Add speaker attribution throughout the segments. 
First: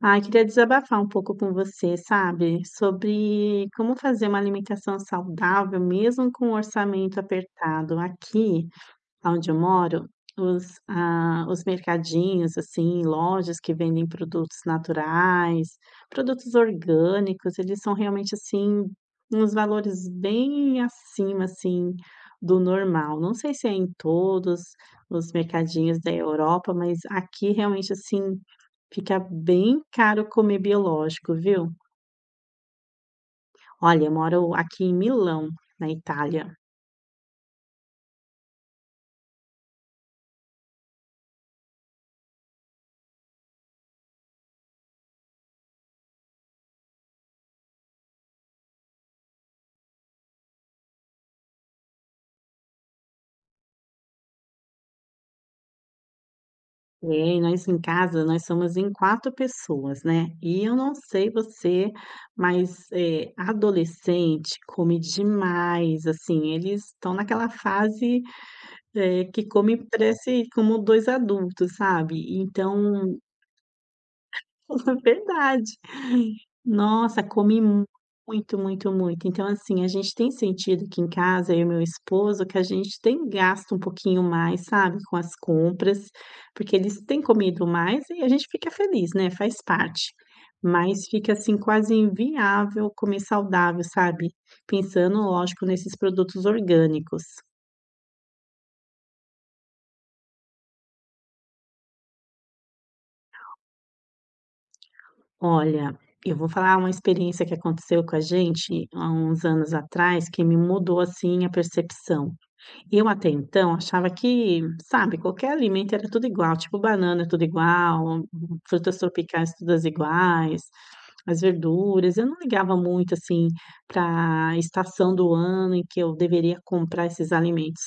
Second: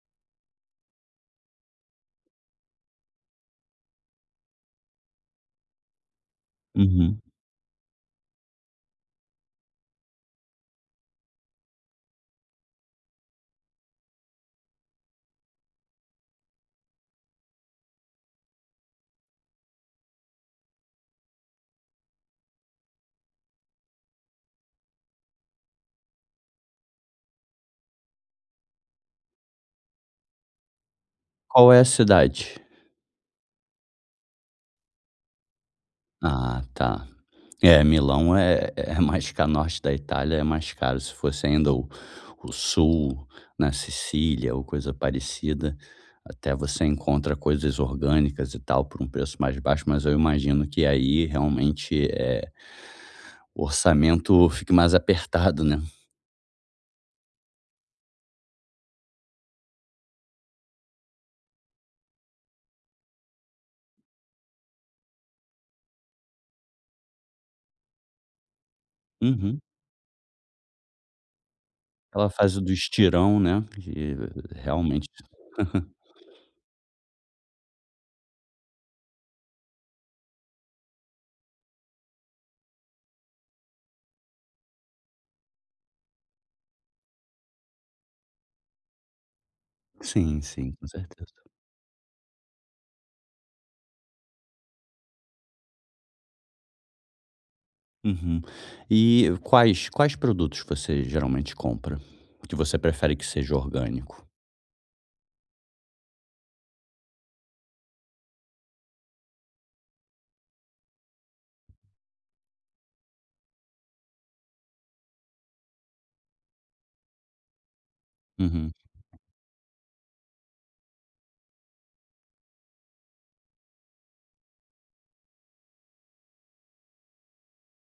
Speaker 1: Ah, queria desabafar um pouco com você, sabe, sobre como fazer uma alimentação saudável mesmo com o orçamento
Speaker 2: Uhum.
Speaker 1: apertado. Aqui, aonde eu moro, os os mercadinhos, assim, lojas que vendem produtos naturais, produtos orgânicos, eles são realmente, assim, uns valores bem acima, assim, do normal. Não sei se é em todos os mercadinhos da Europa, mas aqui realmente, assim, fica bem caro comer biológico,
Speaker 2: Qual
Speaker 1: viu.
Speaker 2: é a cidade?
Speaker 1: Olha, eu moro aqui em Milão, na Itália.
Speaker 2: Ah, tá. É, Milão é mais cá norte da Itália, é mais caro. Se fosse ainda o sul, na Sicília ou coisa parecida, até você encontra coisas orgânicas e tal por um preço mais baixo, mas eu imagino que aí realmente, o orçamento fique mais apertado, né.
Speaker 1: É, nós em casa, nós somos em 4 pessoas, né. E eu não sei você, mas, adolescente come demais, assim, eles estão naquela fase, que
Speaker 2: Uhum.
Speaker 1: come parece como 2 adultos, sabe.
Speaker 2: Aquela fase do
Speaker 1: Então,
Speaker 2: estirão, né, que realmente...
Speaker 1: verdade. Nossa, muito, muito, muito. Então, assim, a gente tem sentido aqui em casa, eu e meu esposo, que a gente tem gasto um pouquinho mais, sabe, com as compras, porque eles têm comido mais e a gente fica feliz, né, faz parte.
Speaker 2: Sim, sim, com
Speaker 1: Mas
Speaker 2: certeza.
Speaker 1: fica, assim, quase inviável comer saudável, sabe, pensando, lógico, nesses produtos orgânicos.
Speaker 2: Uhum. E quais produtos você geralmente compra? Que você prefere que seja orgânico?
Speaker 1: Olha, eu vou falar uma experiência que aconteceu com a gente há uns anos atrás que me mudou, assim, a percepção. Eu até então achava que, sabe, qualquer alimento era tudo igual, tipo banana é tudo igual,
Speaker 2: Uhum.
Speaker 1: frutas tropicais todas iguais, as verduras. Eu não ligava muito assim para a estação do ano em que eu deveria comprar esses alimentos.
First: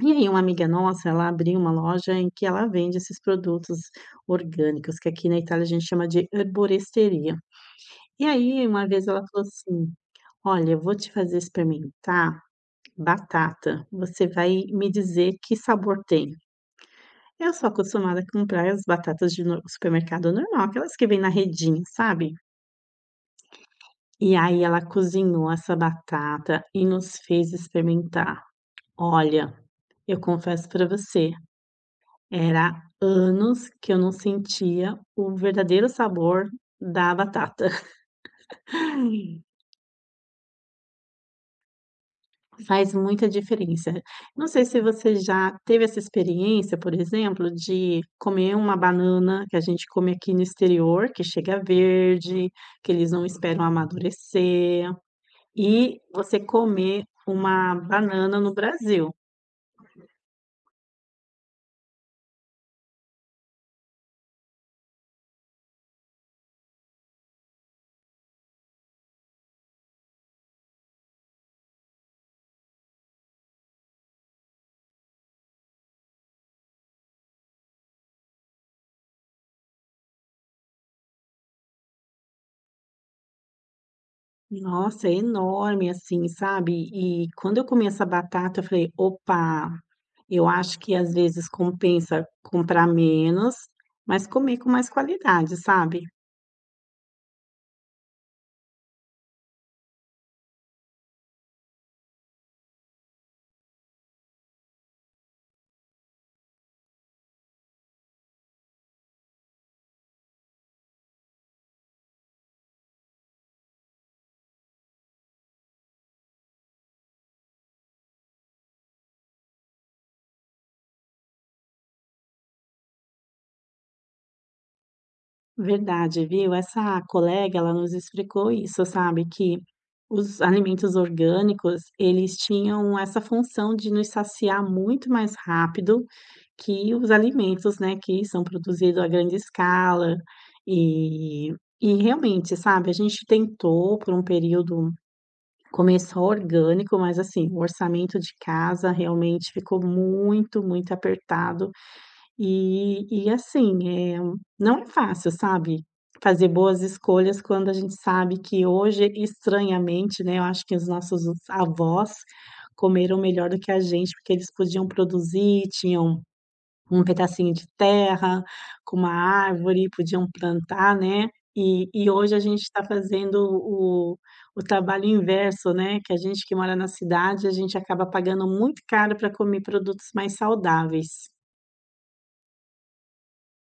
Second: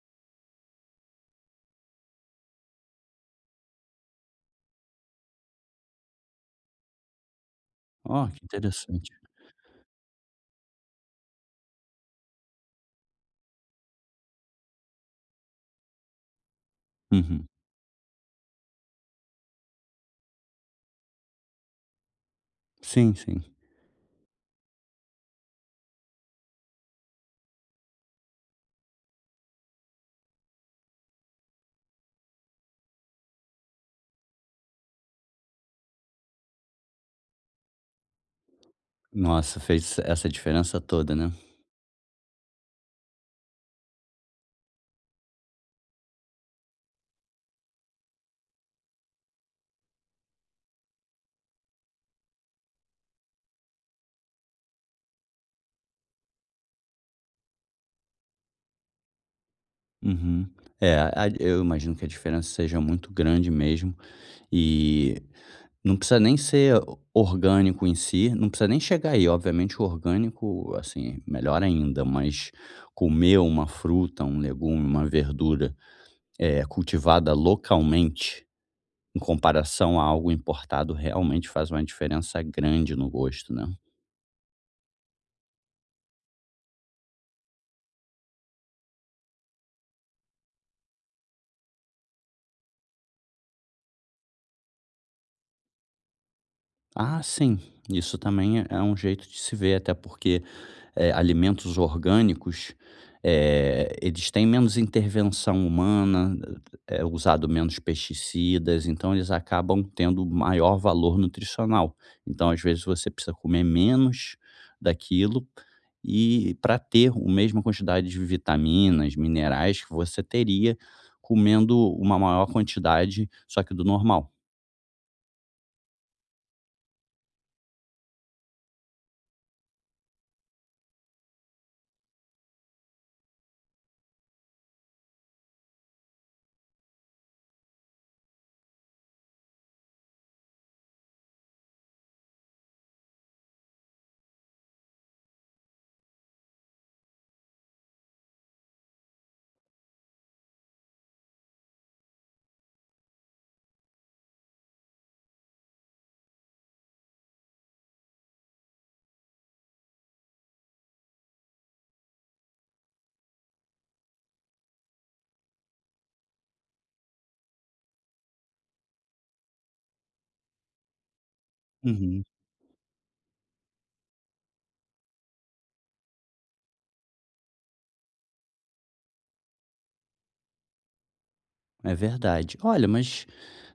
Speaker 1: E aí uma amiga nossa, ela abriu uma loja em que ela vende esses produtos orgânicos, que aqui na Itália a gente chama de herboristeria. E
Speaker 2: Ó, que
Speaker 1: aí uma vez
Speaker 2: interessante.
Speaker 1: ela falou assim: "Olha, eu vou te fazer experimentar batata, você vai me dizer que sabor tem."
Speaker 2: Uhum.
Speaker 1: Eu sou acostumada a comprar as batatas de no supermercado normal, aquelas que vêm na redinha, sabe.
Speaker 2: Sim, sim.
Speaker 1: E aí ela cozinhou essa batata e nos fez experimentar. Olha, eu confesso para você, era anos que eu não sentia o verdadeiro sabor da batata.
Speaker 2: Nossa, fez essa diferença toda, né?
Speaker 1: Faz muita diferença. Não sei se você já teve essa experiência, por exemplo, de comer uma banana que a gente come aqui no exterior, que chega verde, que eles não esperam amadurecer, e você comer uma banana no Brasil.
Speaker 2: Uhum. É, a eu imagino que a diferença seja muito grande mesmo, e não precisa nem ser orgânico em si, não precisa nem chegar aí, obviamente o orgânico, assim, melhor ainda, mas comer uma fruta, um legume, uma verdura, é cultivada localmente em comparação a algo importado, realmente faz uma diferença grande no gosto, né?
Speaker 1: Nossa, é enorme assim, sabe? E quando eu comi essa batata, eu falei: "Opa, eu acho que às vezes compensa comprar menos, mas comer com mais qualidade", sabe?
Speaker 2: Ah, sim. Isso também é um jeito de se ver, até porque, alimentos orgânicos, eles têm menos intervenção humana, é usado menos pesticidas, então eles acabam tendo maior valor nutricional. Então, às vezes, você precisa comer menos daquilo e para ter a mesma quantidade de vitaminas, minerais que você teria comendo uma maior quantidade, só que do normal.
Speaker 1: Verdade, viu? Essa colega, ela nos explicou isso, sabe, que os alimentos orgânicos, eles tinham essa função de nos saciar muito mais rápido que os alimentos, né, que são produzidos a grande escala. E e realmente, sabe, a gente tentou por um período começar orgânico, mas, assim, o orçamento de casa realmente ficou muito, muito apertado e assim, não é fácil, sabe, fazer boas escolhas quando a gente sabe que hoje, estranhamente, né, eu acho que os nossos avós comeram melhor do que a gente, porque eles podiam produzir, tinham um pedacinho de terra, com uma árvore, podiam plantar, né. E
Speaker 2: Uhum.
Speaker 1: hoje a gente está fazendo o o trabalho inverso, né, que a gente que mora na cidade, a gente acaba pagando muito caro para comer produtos mais saudáveis.
Speaker 2: É verdade. Olha, mas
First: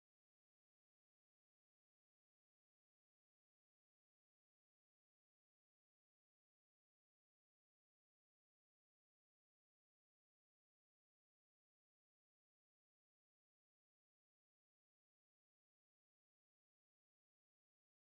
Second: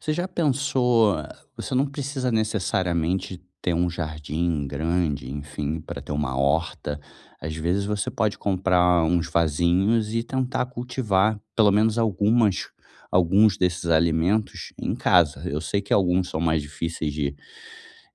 Speaker 2: você já pensou, você não precisa necessariamente ter um jardim grande, enfim, para ter uma horta. Às vezes você pode comprar uns vasinhos e tentar cultivar pelo menos algumas alguns desses alimentos em casa. Eu sei que alguns são mais difíceis de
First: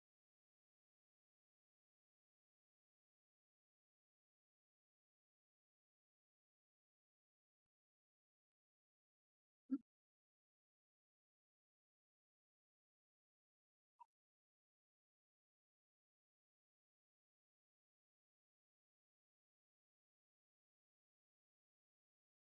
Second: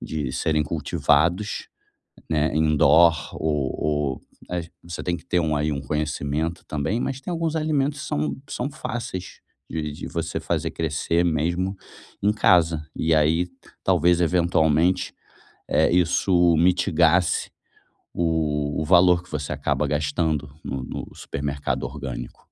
Speaker 2: de serem cultivados, né, indoor ou você tem que ter um aí um conhecimento também, mas tem alguns alimentos que são fáceis de você fazer crescer mesmo em casa. E aí talvez eventualmente, isso mitigasse o valor que você acaba gastando no supermercado orgânico.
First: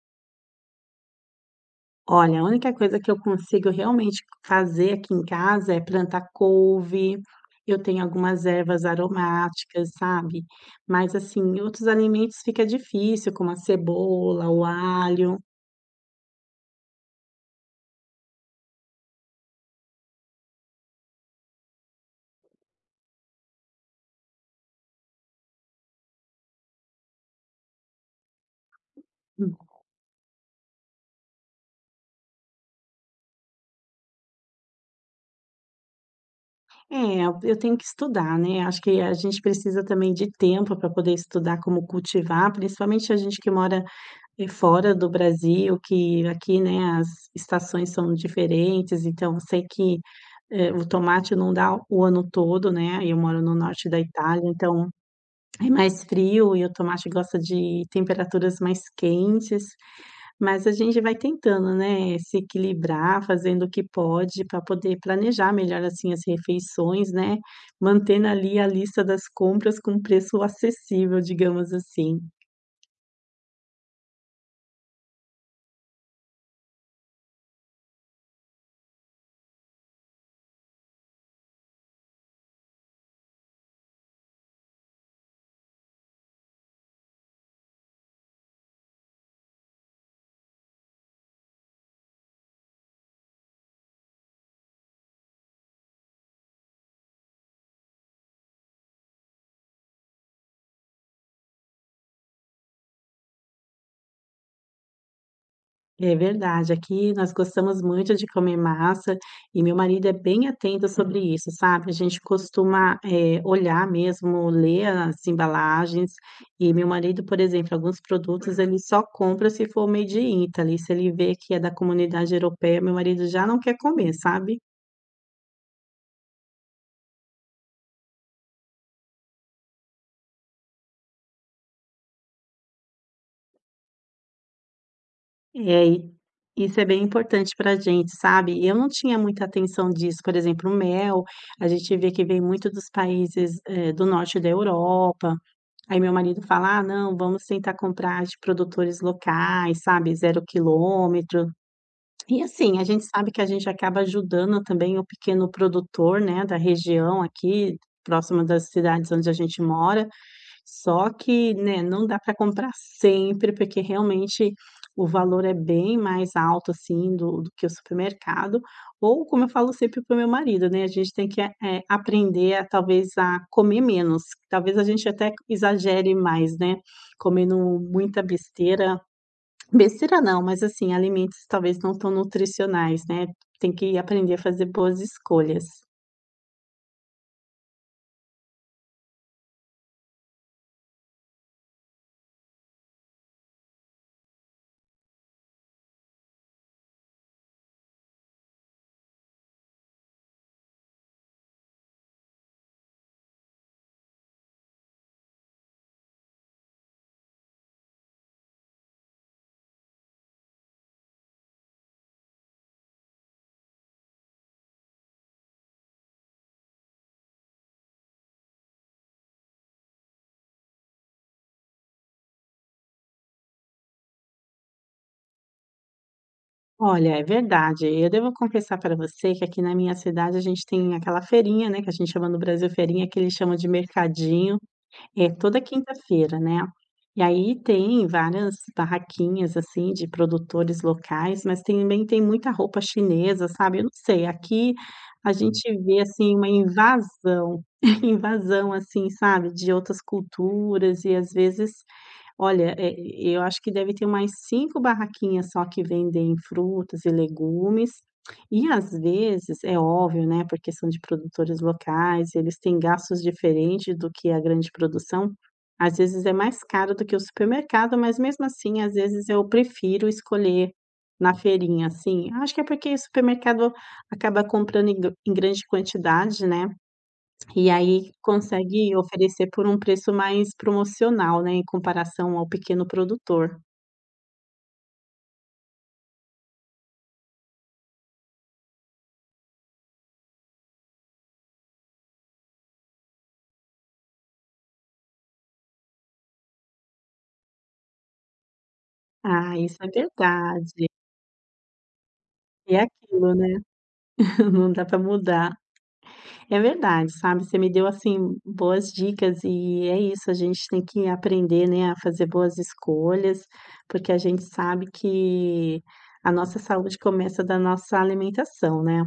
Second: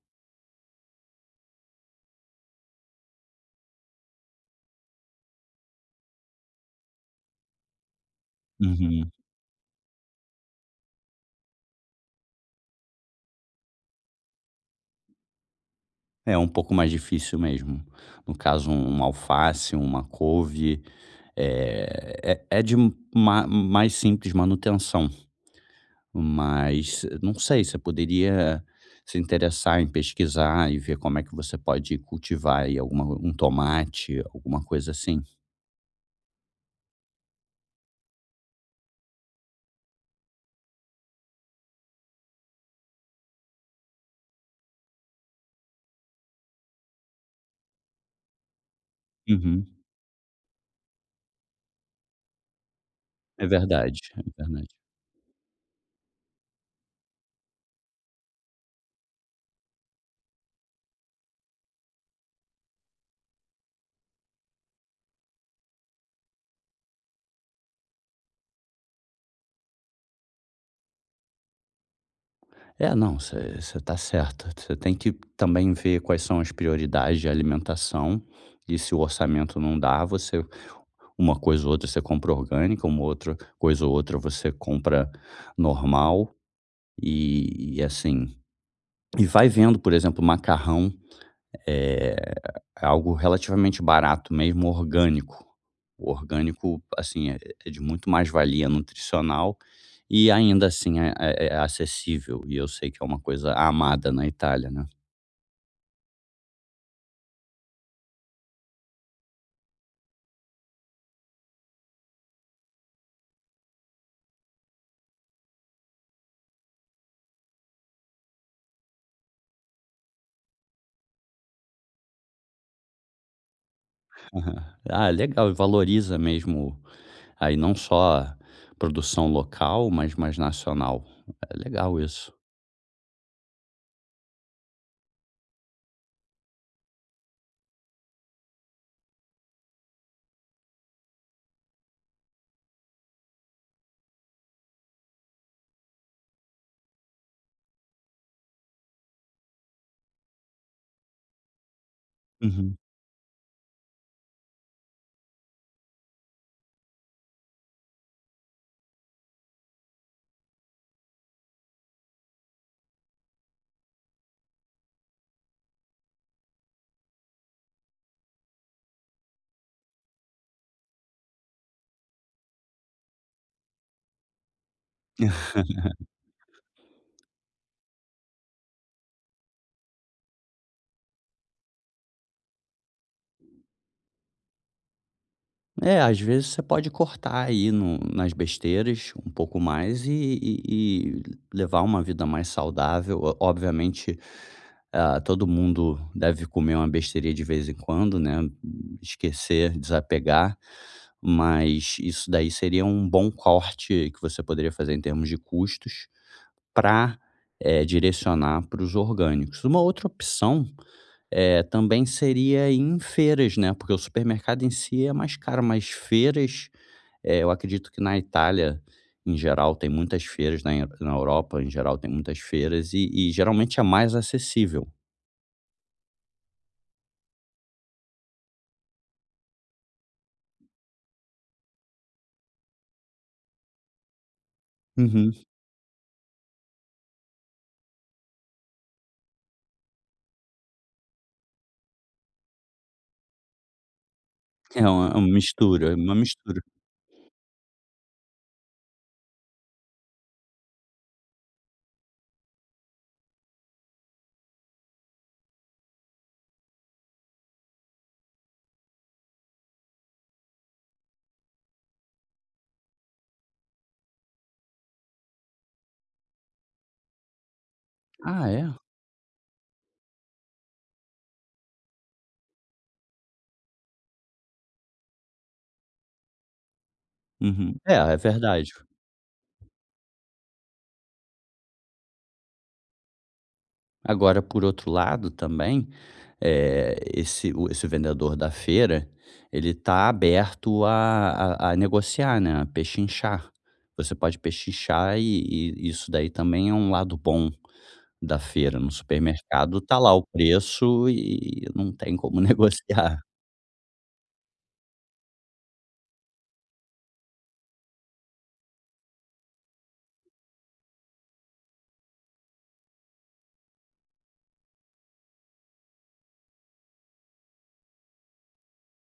Speaker 1: Olha, a única coisa que eu consigo realmente fazer aqui em casa é plantar couve, eu tenho algumas ervas
Speaker 2: Uhum.
Speaker 1: aromáticas, sabe. Mas, assim, outros alimentos fica difícil, como a cebola, o alho.
Speaker 2: É um pouco mais difícil mesmo. No caso, uma alface, uma couve, é de ma mais simples manutenção. Mas não sei, você poderia se interessar em pesquisar e ver como é que você pode cultivar aí alguma um tomate, alguma coisa assim.
Speaker 1: É, eu tenho que estudar, né. Acho que a gente precisa também de tempo para poder estudar como cultivar, principalmente a gente que mora e fora do Brasil, que aqui, né, as estações são diferentes, então eu sei
Speaker 2: Uhum.
Speaker 1: que, o tomate não dá o ano todo, né, eu moro
Speaker 2: É
Speaker 1: no norte
Speaker 2: verdade,
Speaker 1: da
Speaker 2: é
Speaker 1: Itália,
Speaker 2: verdade.
Speaker 1: então é mais frio e o tomate gosta de temperaturas mais quentes, mas a gente vai tentando, né, se equilibrar, fazendo o que pode para poder planejar melhor, assim, as refeições, né, mantendo ali a lista das compras com preço acessível, digamos assim.
Speaker 2: É, não, você está tá certa. Você tem que também ver quais são as prioridades de alimentação e se o orçamento não dá, você uma coisa ou outra você compra orgânica, uma outra coisa ou outra você compra normal e assim. E vai vendo, por exemplo, macarrão. É algo relativamente barato mesmo, orgânico. O orgânico, assim, é de muito mais valia nutricional e ainda assim é acessível, e eu sei que é uma coisa amada na Itália, né.
Speaker 1: É verdade, aqui nós gostamos muito de comer massa e meu marido é bem atento sobre isso, sabe? A gente costuma, olhar mesmo, ler as embalagens e meu marido, por exemplo, alguns produtos ele só compra se for Made in Italy, se ele vê que é da comunidade europeia, meu marido já não quer comer, sabe?
Speaker 2: Aham. Ah, legal, e valoriza mesmo aí não só a produção local, mas mais nacional. É legal isso.
Speaker 1: É, e isso é bem importante pra gente, sabe? Eu não tinha muita atenção disso, por exemplo, o mel, a gente vê que vem muito dos países, do norte da Europa. Aí meu marido fala: "Ah, não, vamos tentar comprar de produtores locais, sabe, zero quilômetro." E
Speaker 2: Uhum.
Speaker 1: assim, a gente sabe que a gente acaba ajudando também o pequeno produtor, né, da região aqui, próxima das cidades onde a gente mora. Só que, né, não dá para comprar sempre, porque realmente o valor é bem mais alto, assim, do que o supermercado, ou como eu falo sempre para o meu marido, né, a gente tem que, aprender a talvez a comer menos, talvez a gente até exagere mais, né, comendo muita besteira, besteira não, mas assim, alimentos talvez não tão nutricionais, né, tem que aprender a fazer boas escolhas.
Speaker 2: É, às vezes você pode cortar aí no nas besteiras um pouco mais e levar uma vida mais saudável. O obviamente, ah, todo mundo deve comer uma besteirinha de vez em quando, né, esquecer, desapegar, mas isso daí seria um bom corte que você poderia fazer em termos de custos para direcionar para os orgânicos. Uma outra opção também seria em feiras, né, porque o supermercado em si é mais caro, mas feiras, eu acredito que na Itália, em geral, tem muitas feiras, na Eu na Europa, em geral, tem muitas feiras e geralmente é mais acessível.
Speaker 1: Olha, é verdade. Eu devo confessar para você que aqui na minha cidade a gente tem aquela feirinha, né, que a gente chama no Brasil feirinha, que eles chamam de mercadinho, é
Speaker 2: Uhum.
Speaker 1: toda quinta-feira, né. E aí tem várias barraquinhas, assim, de produtores locais, mas também tem muita roupa chinesa, sabe. Eu não sei, aqui
Speaker 2: É uma
Speaker 1: a gente
Speaker 2: mistura, é
Speaker 1: vê,
Speaker 2: uma
Speaker 1: assim, uma
Speaker 2: mistura.
Speaker 1: invasão, invasão, assim, sabe, de outras culturas e às vezes, olha, eu acho que deve ter mais 5 barraquinhas só que vendem frutas e legumes, e às vezes, é óbvio, né, por questão de produtores locais, eles têm gastos diferentes do que a grande produção. Às vezes é mais caro do que o supermercado, mas mesmo
Speaker 2: Ah, é?
Speaker 1: assim, às vezes eu prefiro escolher na feirinha, assim. Acho que é porque o supermercado acaba comprando em gr em grande quantidade, né, e
Speaker 2: Uhum. É,
Speaker 1: aí
Speaker 2: é verdade.
Speaker 1: consegue oferecer por um preço mais promocional, né, em comparação ao pequeno produtor.
Speaker 2: Agora, por outro lado também, esse o esse vendedor da feira, ele está aberto a negociar, né, a pechinchar. Você pode pechinchar e isso daí também é um lado bom da feira. No
Speaker 1: Ah, isso
Speaker 2: supermercado
Speaker 1: é
Speaker 2: tá lá o
Speaker 1: verdade.
Speaker 2: preço e não tem como
Speaker 1: E é
Speaker 2: negociar.
Speaker 1: aquilo, né, não dá para mudar. É verdade, sabe, você me deu, assim, boas dicas e é isso, a gente tem que aprender, né, a fazer boas escolhas, porque a gente sabe que a nossa saúde começa da nossa alimentação, né.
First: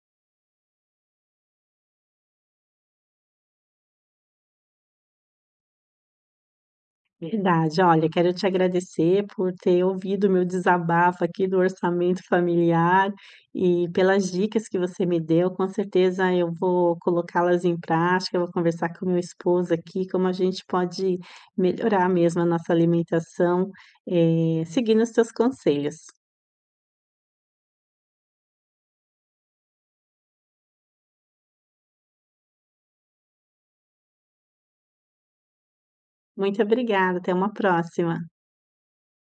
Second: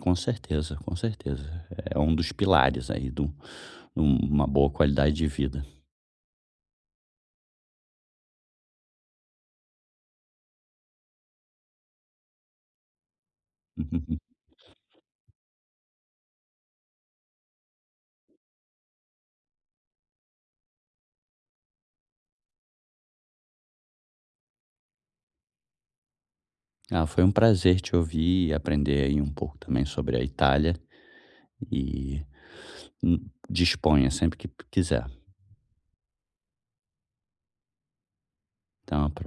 Speaker 2: Com certeza, com certeza. É um dos pilares aí de uma boa qualidade de vida.
Speaker 1: Verdade. Olha, quero te agradecer por ter ouvido o meu desabafo aqui do orçamento familiar e pelas dicas que você me deu. Com certeza eu vou colocá-las em prática, eu vou conversar com meu esposo aqui, como a gente pode melhorar mesmo a nossa alimentação, seguindo os teus conselhos.
Speaker 2: Ah, foi um prazer te ouvir e aprender aí um pouco também sobre a Itália. E disponha sempre que quiser.
Speaker 1: Muito obrigada, até uma próxima.
Speaker 2: Então,